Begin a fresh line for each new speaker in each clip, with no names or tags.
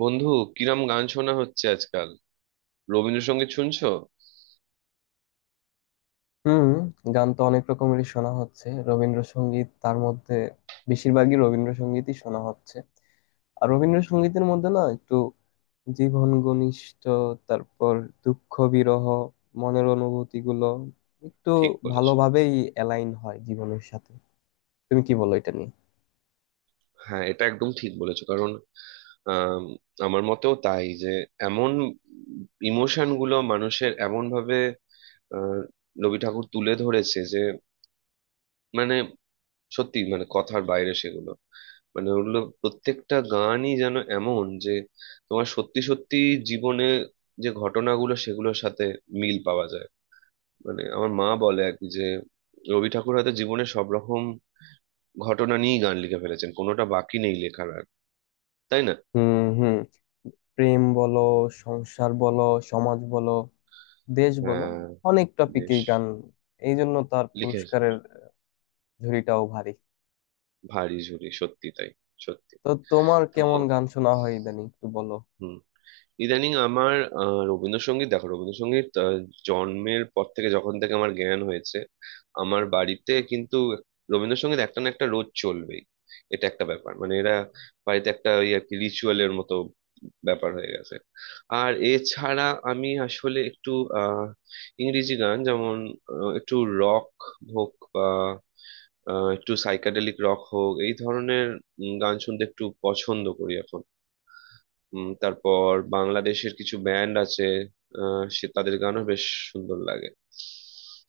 বন্ধু, কিরম গান শোনা হচ্ছে আজকাল? রবীন্দ্রসঙ্গীত শুনছো?
হুম। গান তো অনেক রকমেরই শোনা হচ্ছে, রবীন্দ্রসঙ্গীত তার মধ্যে বেশিরভাগই। রবীন্দ্রসঙ্গীতই শোনা হচ্ছে। আর রবীন্দ্রসঙ্গীতের মধ্যে না, একটু জীবন ঘনিষ্ঠ, তারপর দুঃখ বিরহ, মনের অনুভূতি গুলো একটু
ঠিক বলেছো।
ভালোভাবেই অ্যালাইন হয় জীবনের সাথে। তুমি কি বলো এটা নিয়ে?
হ্যাঁ, এটা একদম ঠিক বলেছো, কারণ আম, আমার মতেও তাই যে এমন ইমোশন গুলো মানুষের এমন ভাবে আহ, রবি ঠাকুর তুলে ধরেছে যে মানে সত্যি, মানে কথার বাইরে সেগুলো, মানে ওগুলো প্রত্যেকটা গানই যেন এমন যে তোমার সত্যি সত্যি জীবনে যে ঘটনাগুলো সেগুলোর সাথে মিল পাওয়া যায়। মানে আমার মা বলে আর কি যে রবি ঠাকুর হয়তো জীবনে সব রকম ঘটনা নিয়েই গান লিখে ফেলেছেন, কোনোটা বাকি নেই লেখার আর, তাই না?
হুম, হুম। প্রেম বলো, সংসার বলো, সমাজ বলো, দেশ বলো,
হ্যাঁ,
অনেক
বেশ
টপিকেই গান। এই জন্য তার
লিখে।
পুরস্কারের ঝুড়িটাও ভারী।
ভারী ঝুরি, সত্যি তাই। সত্যি।
তো তোমার
তো
কেমন গান শোনা হয় ইদানিং, একটু বলো।
হুম, ইদানিং আমার রবীন্দ্রসঙ্গীত, দেখো, রবীন্দ্রসঙ্গীত জন্মের পর থেকে যখন থেকে আমার জ্ঞান হয়েছে, আমার বাড়িতে কিন্তু রবীন্দ্রসঙ্গীত একটা না একটা রোজ চলবেই। এটা একটা ব্যাপার, মানে এরা বাড়িতে একটা ওই আর কি রিচুয়ালের মতো ব্যাপার হয়ে গেছে। আর এছাড়া আমি আসলে একটু আহ ইংরেজি গান, যেমন একটু রক হোক বা একটু সাইকাডেলিক রক হোক, এই ধরনের গান শুনতে একটু পছন্দ করি এখন। তারপর বাংলাদেশের কিছু ব্যান্ড আছে, সে তাদের গানও বেশ সুন্দর লাগে।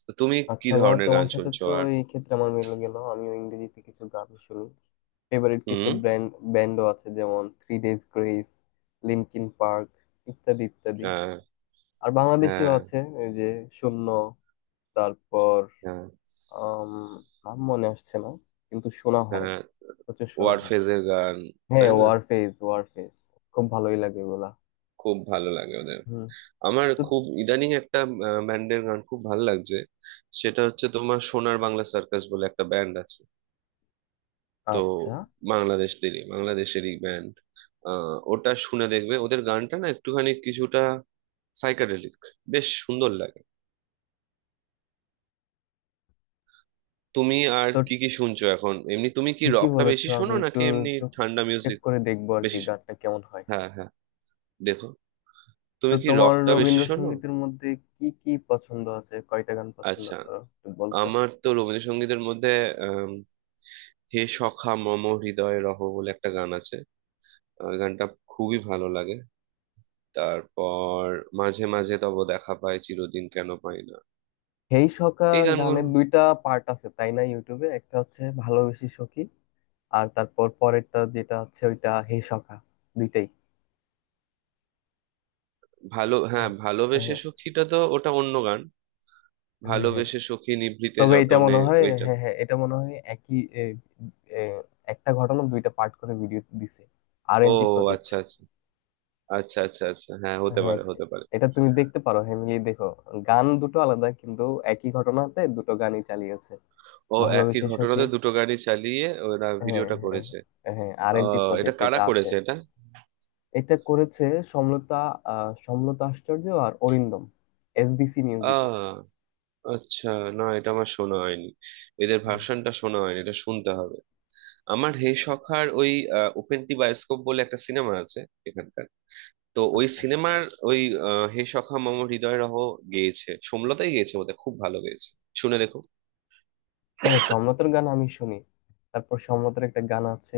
তো তুমি কি
আচ্ছা, বা
ধরনের
তোমার
গান
সাথে
শুনছো
তো
আর?
এই ক্ষেত্রে আমার মিলে গেল। আমিও ইংরেজিতে কিছু গান শুনি। ফেভারিট কিছু
হুম।
ব্র্যান্ড, ব্যান্ডও আছে, যেমন Three Days Grace, Linkin Park, ইত্যাদি ইত্যাদি।
হ্যাঁ।
আর বাংলাদেশিও
হ্যাঁ।
আছে, এই যে শূন্য, তারপর
হ্যাঁ।
আম, নাম মনে আসছে না, কিন্তু শোনা হয়,
হ্যাঁ,
প্রচুর শোনা হয়।
ওয়ারফেজের গান,
হ্যাঁ,
তাই না?
ওয়ারফেজ, ওয়ারফেজ, খুব ভালোই লাগে এগুলা।
খুব ভালো লাগে ওদের।
হুম।
আমার
তো
খুব ইদানিং একটা ব্যান্ডের গান খুব ভালো লাগছে, সেটা হচ্ছে তোমার সোনার বাংলা সার্কাস বলে একটা ব্যান্ড আছে, তো
আচ্ছা,
বাংলাদেশ থেকে, বাংলাদেশেরই ব্যান্ড। ওটা শুনে দেখবে, ওদের গানটা না একটুখানি কিছুটা সাইকাডেলিক, বেশ সুন্দর লাগে। তুমি আর
তো
কি কি শুনছো এখন এমনি? তুমি কি
ঠিকই
রকটা
বলেছো।
বেশি
আমি
শোনো
একটু
নাকি এমনি
চোখ,
ঠান্ডা
চেক
মিউজিক?
করে দেখবো আর কি
বেশি শো-
গানটা কেমন হয়।
হ্যাঁ, হ্যাঁ। দেখো,
তো
তুমি কি
তোমার
রকটা বেশি শোনো?
রবীন্দ্রসঙ্গীতের মধ্যে কি কি পছন্দ আছে, কয়টা গান পছন্দ
আচ্ছা,
করো, একটু বলতো।
আমার তো রবীন্দ্রসঙ্গীতের মধ্যে আম, হে সখা মম হৃদয়ে রহ বলে একটা গান আছে, গানটা খুবই ভালো লাগে। তারপর মাঝে মাঝে তব দেখা পায় চিরদিন কেন পাই না,
হেই সখা
এই গানগুলো
গানের দুইটা পার্ট আছে, তাই না? ইউটিউবে একটা হচ্ছে ভালোবেসে সখী, আর তারপর পরেরটা যেটা হচ্ছে ওইটা হেই সখা, দুইটাই।
ভালো। হ্যাঁ,
হ্যাঁ,
ভালোবেসে
হ্যাঁ।
সখীটা তো ওটা অন্য গান।
হ্যাঁ, হ্যাঁ।
ভালোবেসে সখী নিভৃতে
তবে এটা
যতনে
মনে হয়,
ওইটা।
হ্যাঁ হ্যাঁ, এটা মনে হয় একই, এ, এ, একটা ঘটনা দুইটা পার্ট করে ভিডিও দিছে আর এন
ও,
টি প্রজেক্ট।
আচ্ছা আচ্ছা। আচ্ছা আচ্ছা আচ্ছা, হ্যাঁ, হতে
হ্যাঁ,
পারে হতে পারে।
এটা তুমি দেখতে পারো, হ্যামিলি দেখো। গান দুটো আলাদা, কিন্তু একই ঘটনাতে দুটো গানই চালিয়েছে।
ও, একই
ভালোবেসে সখী,
ঘটনাতে দুটো গাড়ি চালিয়ে ওরা
হ্যাঁ
ভিডিওটা করেছে।
হ্যাঁ, হ্যাঁ। আর এন টি
আহ, এটা
প্রজেক্ট,
কারা
এটা আছে।
করেছে এটা?
এটা করেছে সমলতা। সমলতা আশ্চর্য আর অরিন্দম, এসবিসি মিউজিকে।
আহ, আচ্ছা, না, এটা আমার শোনা হয়নি, এদের
হুম।
ভার্সনটা শোনা হয়নি, এটা শুনতে হবে। আমার হে সখার ওই ওপেন টি বায়োস্কোপ বলে একটা সিনেমা আছে এখানকার, তো ওই
আচ্ছা।
সিনেমার ওই হে সখা মম হৃদয় রহ গেয়েছে, সোমলতাই গেয়েছে বোধহয়, খুব ভালো গেয়েছে, শুনে দেখো।
হ্যাঁ, সমলতার গান আমি শুনি। তারপর সমলতার একটা গান আছে,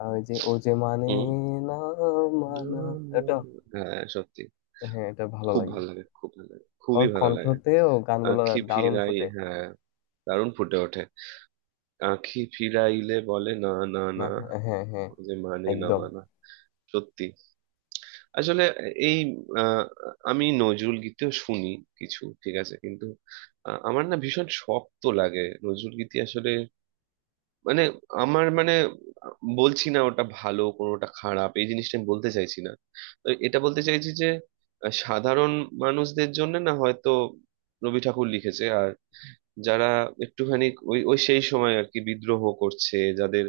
ওই যে, ও যে মানে
হুম।
না,
না,
মানা,
না,
এটা।
না। হ্যাঁ, সত্যি।
হ্যাঁ, এটা ভালো
খুব
লাগে।
ভালো লাগে, খুব ভালো লাগে,
ওর
খুবই ভালো লাগে।
কণ্ঠতে ও গানগুলো
আঁখি
দারুণ
ফিরাই,
ফুটে।
হ্যাঁ, দারুণ ফুটে ওঠে। আঁখি ফিরাইলে বলে না না
না,
না,
হ্যাঁ হ্যাঁ,
ওই যে মানে না
একদম।
মানা। সত্যি। আসলে এই আহ, আমি নজরুল গীতিও শুনি, কিছু ঠিক আছে, কিন্তু আমার না ভীষণ শক্ত লাগে নজরুল গীতি আসলে, মানে আমার, মানে বলছি না ওটা ভালো কোনোটা খারাপ, এই জিনিসটা আমি বলতে চাইছি না। তো এটা বলতে চাইছি যে সাধারণ মানুষদের জন্য না হয়তো রবি ঠাকুর লিখেছে, আর যারা একটুখানি ওই ওই সেই সময় আর কি বিদ্রোহ করছে, যাদের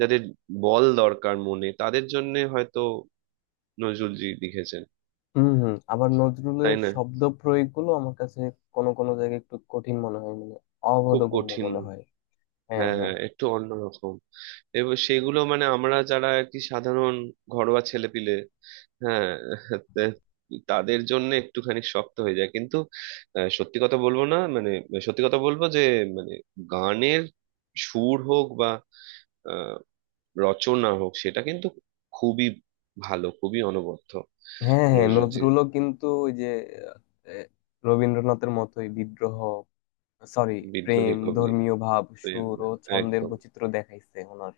যাদের বল দরকার মনে, তাদের জন্য হয়তো নজরুলজি লিখেছেন,
হুম হুম। আবার
তাই
নজরুলের
না?
শব্দ প্রয়োগগুলো আমার কাছে কোনো কোনো জায়গায় একটু কঠিন মনে হয়, মানে
খুব
অবোধগম্য
কঠিন।
মনে হয়। হ্যাঁ
হ্যাঁ
হ্যাঁ।
হ্যাঁ, একটু অন্যরকম। এবং সেগুলো মানে আমরা যারা আর কি সাধারণ ঘরোয়া ছেলেপিলে, হ্যাঁ, তে- তাদের জন্য একটুখানি শক্ত হয়ে যায়, কিন্তু সত্যি কথা বলবো না, মানে সত্যি কথা বলবো যে মানে গানের সুর হোক বা আহ, রচনা হোক, সেটা কিন্তু খুবই ভালো, খুবই অনবদ্য।
হ্যাঁ হ্যাঁ,
নজরুল যে
নজরুলও কিন্তু ওই যে, আহ, রবীন্দ্রনাথের মতোই বিদ্রোহ, সরি, প্রেম,
বিদ্রোহী কবি
ধর্মীয় ভাব,
এর
সুর ও ছন্দের
একদম
বৈচিত্র্য দেখাইছে ওনার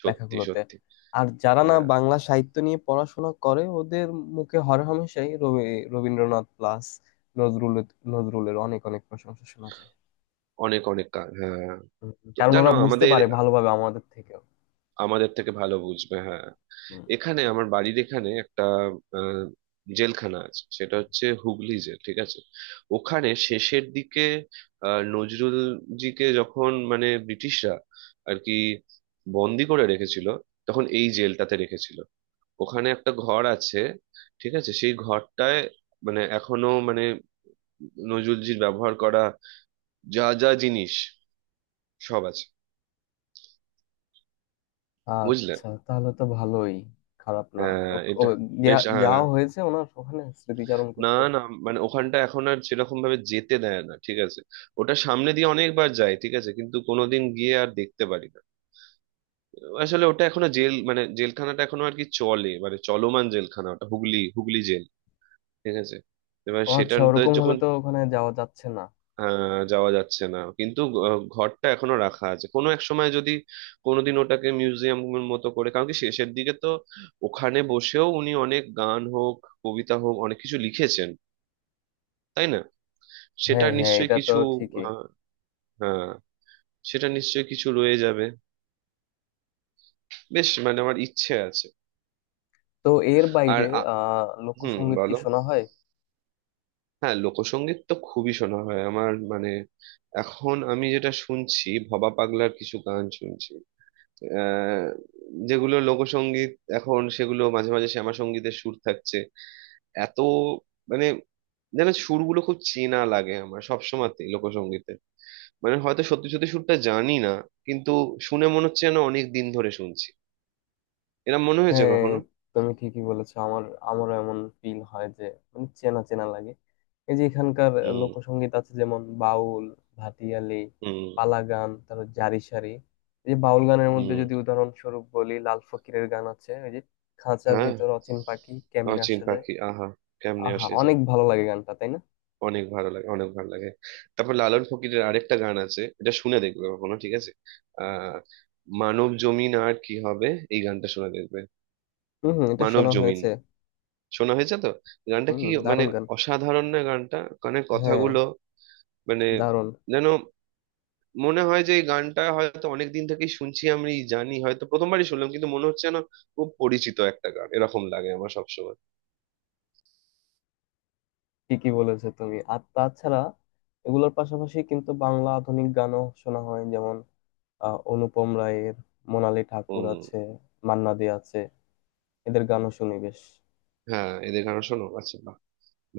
সত্যি
লেখাগুলোতে।
সত্যি।
আর যারা না
হ্যাঁ,
বাংলা সাহিত্য নিয়ে পড়াশোনা করে, ওদের মুখে হরহামেশাই রবীন্দ্রনাথ প্লাস নজরুল, নজরুলের অনেক অনেক প্রশংসা শোনা যায়।
অনেক অনেক গান, হ্যাঁ হ্যাঁ।
হুম।
তো
কারণ
জানো
ওরা বুঝতে
আমাদের,
পারে ভালোভাবে আমাদের থেকেও।
আমাদের থেকে ভালো বুঝবে, হ্যাঁ।
হুম।
এখানে আমার বাড়ির এখানে একটা আহ, জেলখানা আছে, সেটা হচ্ছে হুগলি জেল, ঠিক আছে? ওখানে শেষের দিকে নজরুল জিকে যখন মানে ব্রিটিশরা আর কি বন্দি করে রেখেছিল, তখন এই জেলটাতে রেখেছিল। ওখানে একটা ঘর আছে, ঠিক আছে? সেই ঘরটায়, মানে এখনো মানে নজরুলজির ব্যবহার করা যা যা জিনিস সব আছে, বুঝলে?
আচ্ছা, তাহলে তো ভালোই, খারাপ না। ও,
হ্যাঁ,
ও,
এটা বেশ, হ্যাঁ।
যাওয়া হয়েছে ওনার ওখানে স্মৃতিচারণ
না,
করতে?
না, মানে ওখানটা এখন আর সেরকম ভাবে যেতে দেয় না, ঠিক আছে? ওটা সামনে দিয়ে অনেকবার যায়, ঠিক আছে, কিন্তু কোনোদিন গিয়ে আর দেখতে পারি না। আসলে ওটা এখনো জেল, মানে জেলখানাটা এখনো আর কি চলে, মানে চলমান জেলখানা ওটা, হুগলি হুগলি জেল, ঠিক আছে? এবার
ও আচ্ছা,
সেটাতে
ওরকম হলে
যখন
তো ওখানে যাওয়া যাচ্ছে না।
যাওয়া যাচ্ছে না, কিন্তু ঘরটা এখনো রাখা আছে, কোনো এক সময় যদি কোনোদিন ওটাকে মিউজিয়ামের মতো করে, কারণ কি শেষের দিকে তো ওখানে বসেও উনি অনেক গান হোক, কবিতা হোক, অনেক কিছু লিখেছেন, তাই না?
হ্যাঁ
সেটার
হ্যাঁ,
নিশ্চয়ই
এটা তো
কিছু,
ঠিকই।
হ্যাঁ, সেটা নিশ্চয়ই কিছু রয়ে যাবে, বেশ, মানে আমার ইচ্ছে আছে।
তো এর
আর
বাইরে
আ- হুম,
লোকসঙ্গীত কি
বলো।
শোনা হয়?
হ্যাঁ, লোকসঙ্গীত তো খুবই শোনা হয় আমার, মানে এখন আমি যেটা শুনছি ভবা পাগলার কিছু গান শুনছি, আহ যেগুলো লোকসঙ্গীত, এখন সেগুলো মাঝে মাঝে শ্যামাসঙ্গীতের সুর থাকছে এত, মানে যেন সুরগুলো খুব চেনা লাগে আমার সব সময়তেই লোকসঙ্গীতে। মানে হয়তো সত্যি সত্যি সুরটা জানি না, কিন্তু শুনে মনে হচ্ছে যেন অনেক দিন ধরে শুনছি, এরম মনে হয়েছে
হ্যাঁ,
কখনো?
তুমি ঠিকই বলেছো। আমার, আমারও এমন ফিল হয় যে, মানে চেনা চেনা লাগে। এই যে এখানকার
হুম।
লোকসঙ্গীত আছে, যেমন বাউল, ভাটিয়ালি,
হুম।
পালা গান, তারপর জারি সারি। এই যে বাউল গানের মধ্যে
হুম।
যদি উদাহরণস্বরূপ বলি, লাল ফকিরের গান আছে, ওই যে খাঁচার
হ্যাঁ,
ভিতর অচিন পাখি
আর
কেমনে
চিন
আসা যায়।
পাখি, আহা, কেমনে
আহা,
আসে
অনেক
যায়।
ভালো লাগে গানটা, তাই না?
অনেক ভালো লাগে, অনেক ভালো লাগে। তারপর লালন ফকিরের আরেকটা গান আছে, এটা শুনে দেখবে কখনো, ঠিক আছে? আহ মানব জমিন আর কি হবে, এই গানটা শুনে দেখবে।
হম হম, এটা
মানব
শোনা
জমিন
হয়েছে।
শোনা হয়েছে তো? গানটা
হম,
কি, মানে
দারুণ গান।
অসাধারণ না গানটা, মানে
হ্যাঁ,
কথাগুলো, মানে
দারুণ।
যেন মনে হয় যে এই গানটা হয়তো অনেক দিন থেকেই শুনছি আমি, জানি হয়তো প্রথমবারই শুনলাম, কিন্তু মনে হচ্ছে না, খুব পরিচিত একটা গান, এরকম লাগে আমার সবসময়।
ঠিকই বলেছো তুমি। আর তাছাড়া এগুলোর পাশাপাশি কিন্তু বাংলা আধুনিক গানও শোনা হয়। অনুপম রায়ের, মোনালি ঠাকুর
হম।
আছে, মান্না দে আছে, এদের গানও শুনি বেশ।
হ্যাঁ, এদের গান শোনো, আচ্ছা, বাহ,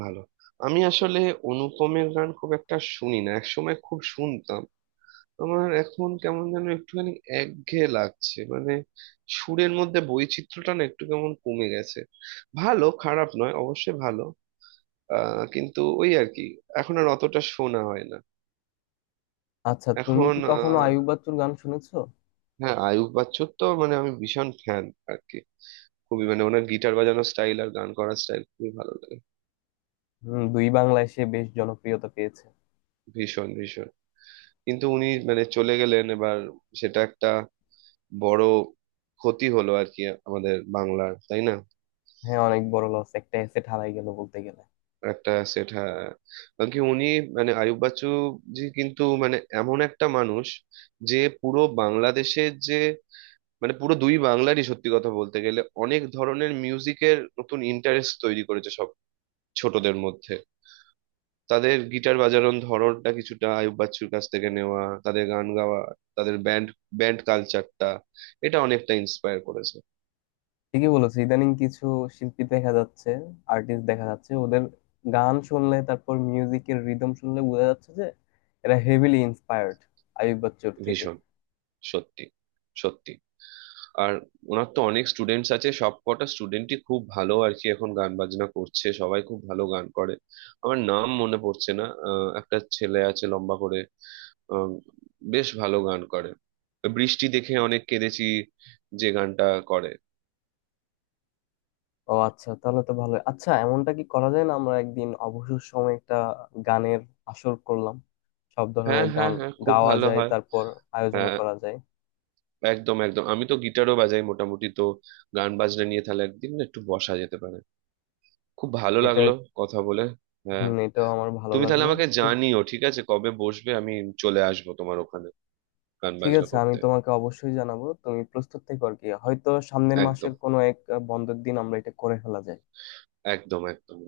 ভালো। আমি আসলে অনুপমের গান খুব একটা শুনি না, একসময় খুব শুনতাম, আমার এখন কেমন যেন একটুখানি একঘেয়ে লাগছে, মানে সুরের মধ্যে বৈচিত্র্যটা না একটু কেমন কমে গেছে, ভালো খারাপ নয় অবশ্যই ভালো, আহ, কিন্তু ওই আর কি এখন আর অতটা শোনা হয় না।
আচ্ছা, তুমি
এখন
কি কখনো
আহ,
আইয়ুব বাচ্চুর গান শুনেছো?
হ্যাঁ, আয়ুব বাচ্চুর তো মানে আমি ভীষণ ফ্যান আর কি, খুবই, মানে ওনার গিটার বাজানোর স্টাইল আর গান করার স্টাইল খুবই ভালো লাগে।
হম, দুই বাংলায় সে বেশ জনপ্রিয়তা পেয়েছে।
ভীষণ ভীষণ, কিন্তু উনি মানে চলে গেলেন এবার, সেটা একটা বড় ক্ষতি হলো আর কি আমাদের বাংলার, তাই না?
হ্যাঁ, অনেক বড় লস, একটা এসেট হারাই গেল বলতে গেলে।
একটা সেটা, কারণ কি উনি মানে আয়ুব বাচ্চু জি কিন্তু মানে এমন একটা মানুষ যে পুরো বাংলাদেশের, যে মানে পুরো দুই বাংলারই সত্যি কথা বলতে গেলে অনেক ধরনের মিউজিকের নতুন ইন্টারেস্ট তৈরি করেছে সব ছোটদের মধ্যে। তাদের গিটার বাজানোর ধরনটা কিছুটা আয়ুব বাচ্চুর কাছ থেকে নেওয়া, তাদের গান গাওয়া, তাদের ব্যান্ড, কালচারটা, এটা অনেকটা ইন্সপায়ার করেছে।
ঠিকই বলেছো। ইদানিং কিছু শিল্পী দেখা যাচ্ছে, আর্টিস্ট দেখা যাচ্ছে, ওদের গান শুনলে, তারপর মিউজিকের রিদম শুনলে বোঝা যাচ্ছে যে এরা হেভিলি ইন্সপায়ার্ড আইয়ুব বাচ্চুর থেকে।
ভীষণ, সত্যি সত্যি। আর ওনার তো অনেক স্টুডেন্টস আছে, সব কটা স্টুডেন্টই খুব ভালো আর কি, এখন গান বাজনা করছে সবাই, খুব ভালো গান করে। আমার নাম মনে পড়ছে না, একটা ছেলে আছে লম্বা করে, আহ, বেশ ভালো গান করে, বৃষ্টি দেখে অনেক কেঁদেছি যে গানটা, করে।
ও আচ্ছা, তাহলে তো ভালো। আচ্ছা, এমনটা কি করা যায় না, আমরা একদিন অবসর সময় একটা গানের আসর করলাম, সব ধরনের
হ্যাঁ
গান
হ্যাঁ হ্যাঁ, খুব
গাওয়া
ভালো
যায়,
হয়।
তারপর আয়োজন
হ্যাঁ,
করা যায়
একদম একদম, আমি তো গিটারও বাজাই মোটামুটি, তো গান বাজনা নিয়ে তাহলে একদিন না একটু বসা যেতে পারে, খুব ভালো
এটা।
লাগলো কথা বলে। হ্যাঁ,
হম, এটাও আমার ভালো
তুমি তাহলে
লাগলো।
আমাকে
ঠিক,
জানিও, ঠিক আছে, কবে বসবে, আমি চলে আসবো তোমার ওখানে গান
ঠিক
বাজনা
আছে, আমি
করতে।
তোমাকে অবশ্যই জানাবো। তুমি প্রস্তুত থেকো আর কি, হয়তো সামনের মাসের
একদম
কোনো এক বন্ধের দিন আমরা এটা করে ফেলা যায়।
একদম একদম।